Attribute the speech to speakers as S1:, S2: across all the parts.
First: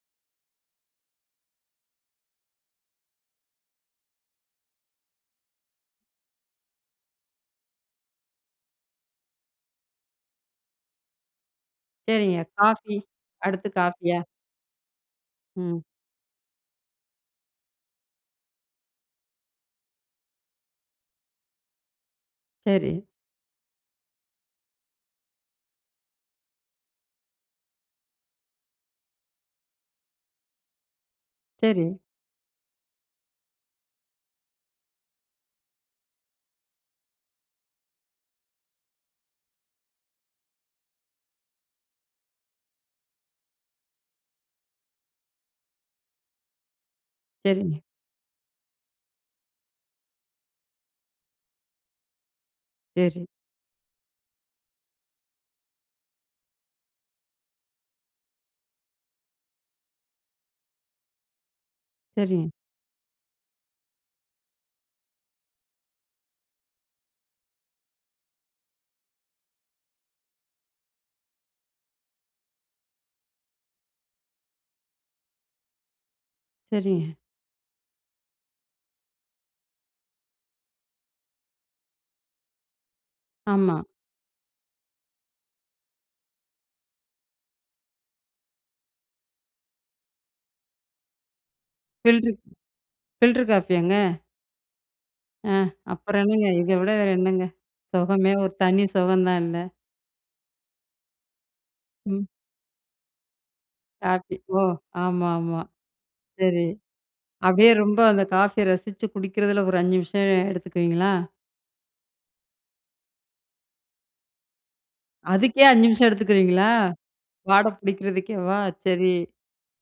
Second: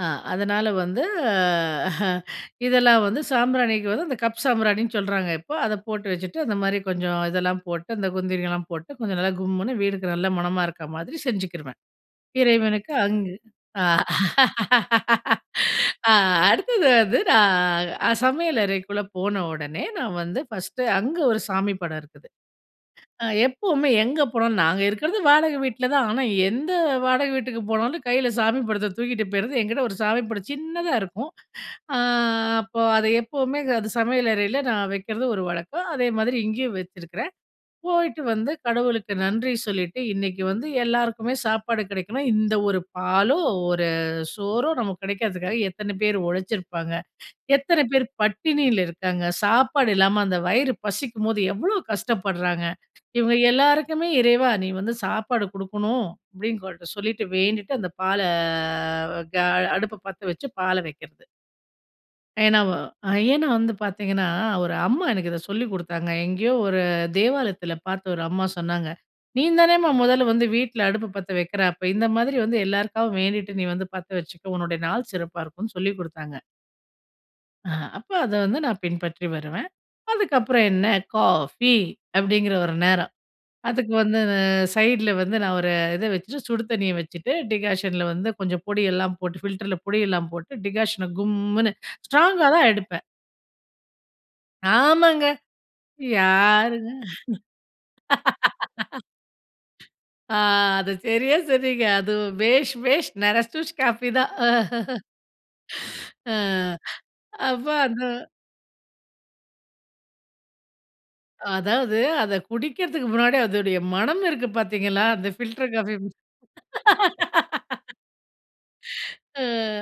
S1: ஆ அதனால வந்து, அ இதெல்லாம் வந்து சாம்பிராணிக்கு வந்து அந்த கப் சாம்பிராணின்னு சொல்றாங்க இப்ப. அத போட்டு வச்சுட்டு அந்த மாரி கொஞ்சம் இதெல்லாம் போட்டு அந்த குந்திரிலாம் போட்டு, கொஞ்சம் நல்லா கும்முனு வீடுக்கு நல்ல மணமா இருக்குற மாதிரி செஞ்சுக்குருவேன்.
S2: சரிங்க.
S1: இறைவனுக்கு
S2: காஃபி,
S1: அங்கு,
S2: அடுத்து
S1: ஆ.
S2: காஃபியா? ம்.
S1: ஆ அடுத்தது வந்து, நான் அ சமையலறைக்குள்ள போன ஒடனே நான் வந்து, ஃபர்ஸ்ட் அங்க ஒரு சாமி படம் இருக்குது.
S2: சரி.
S1: அ எப்பவுமே எங்க போனோம் நாங்க இருக்குறது வாடக வீட்ல தான். ஆனா, எந்த வாடக வீட்டுக்கு போனாலும் கைல சாமி படத்த தூக்கிட்டு போய்றது. என்கிட்ட ஒரு சாமி படம் சின்னதா இருக்கும்.
S2: சரி.
S1: ஆ அப்போ அத எப்பவுமே அது சமையலறைல நான் வைக்கிறது ஒரு வழக்கம். அதே மாதிரி இங்கேயும் வச்சுருக்றேன். போயிட்டு வந்து கடவுளுக்கு நன்றி சொல்லிட்டு, இன்னிக்கு வந்து எல்லாருக்குமே சாப்பாடு கிடைக்கணும். இந்த ஒரு பாலோ, ஒரு சோறோ நமக்கு கிடைக்குறதுக்காக எத்தன பேர் ஒழச்சிருப்பாங்க.
S2: சரிங்க.
S1: எத்தன பேர் பட்டினில இருக்காங்க. சாப்பாடு இல்லாம அந்த வயிறு பசிக்கும்போது எவ்ளோ கஷ்டப்படுறாங்க.
S2: சரி.
S1: இவங்க எல்லாருக்குமே "இறைவா! நீ வந்து சாப்பாடு குடுக்கணும்." அப்டின்னு சொல்லிட்டு, வேண்டிட்டு அந்த பால்ல க அடுப்ப பத்த வச்சு பால வைக்கிறது.
S2: சரிங்க.
S1: ஏன்னா வ ஏன்னா வந்து பார்த்தீங்கன்னா, ஒரு அம்மா எனக்கு இத சொல்லிக் குடுத்தாங்க. எங்கேயோ ஒரு தேவாலயத்துல பார்த்து ஒரு அம்மா சொன்னாங்க. "நீந்தானேம்மா மொதல்ல வந்து வீட்ல அடுப்பு பத்த வைக்கிற, அப்ப இந்த மாதிரி வந்து எல்லாருக்காகவும் வேண்டிட்டு நீ வந்து பத்த வச்சுக்கோ. உன்னோட நாள் சிறப்பா இருக்கும்னு" சொல்லிக் குடுத்தாங்க.
S2: சரிங்க.
S1: ஆ அப்ப அத வந்து நான் பின்பற்றி வருவேன். அதுக்கப்புறம் என்ன காஃபி, அப்டிங்கிற ஒரு நேரம்.
S2: ஆமா.
S1: அதுக்கு வந்து சைடுல வந்து நான் ஒரு இத வச்சுட்டு சுடு தண்ணிய வச்சுட்டு, டிகாஷன்ல வந்து கொஞ்சம் பொடியெல்லாம் போட்டு ஃபில்டர்ல பொடியெல்லாம் போட்டு டிகாஷன கும்முனு,
S2: ஃபில்ட்ரு
S1: ஸ்ட்ராங்கா தான் எடுப்பேன்.
S2: ஃபில்டர் காஃபியாங்க?
S1: ஆமாங்க.
S2: ஆ அப்பறம் என்னங்க இத
S1: யாருங்க,
S2: விட வேற என்னங்க? சொகமே ஒரு தனி சொகம் தான் இல்ல.
S1: ஆ அது சரியா சொன்னீங்க. அது
S2: ம்.
S1: "பேஷ்! பேஷ்! நரசூஸ் காஃபி" தான்.
S2: காஃபி,
S1: அ.
S2: ஓ! ஆமா, ஆமா.
S1: ஆ
S2: சரி, அப்டியே
S1: அப்போ அத
S2: ரொம்ப அந்த காஃபிய ரசிச்சு குடிக்குறதுல ஒரு 5 நிமிஷம் எடுத்துக்குவீங்களா?
S1: அதாவது அத குடிக்கிறதுக்கு முன்னாடி அதோடைய மனம் இருக்கு பாத்தீங்களா? அந்த
S2: அதுக்கே
S1: பில்டர்
S2: 5
S1: காஃபி.
S2: நிமிஷம் எடுத்துக்குறீங்களா? வாட புடிக்கிறதுக்கேவா? சரி,
S1: ஆ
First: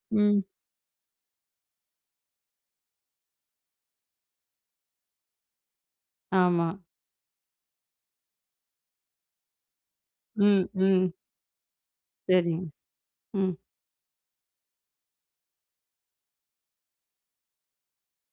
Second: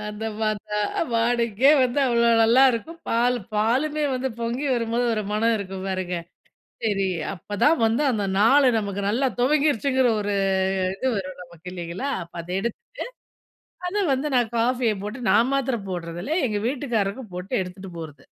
S1: அந்த
S2: ம்.
S1: வாந்த வாடக்கே வந்து அவ்ளோ நல்லாருக்கும். பால் பாலுமே வந்து பொங்கி வரும்போது, ஒரு மனம் இருக்கும் பாருங்க.
S2: ஆமா.
S1: சரி, அப்பதான் வந்து அந்த நாளு நமக்கு நல்லா துவங்கிருச்சுங்கிற ஒரு
S2: ம்,
S1: இது
S2: ம்.
S1: வரும் நமக்கு இல்லைங்களா? அப்ப அத
S2: சரிங்க.
S1: எடுத்துட்டு,
S2: ம்.
S1: அத வந்து நான் காஃபிய போட்டு நான் மாத்திரம் போடுறதில்ல எங்க வீட்டுக்காரருக்கும் போட்டு எடுத்துட்டு போறது.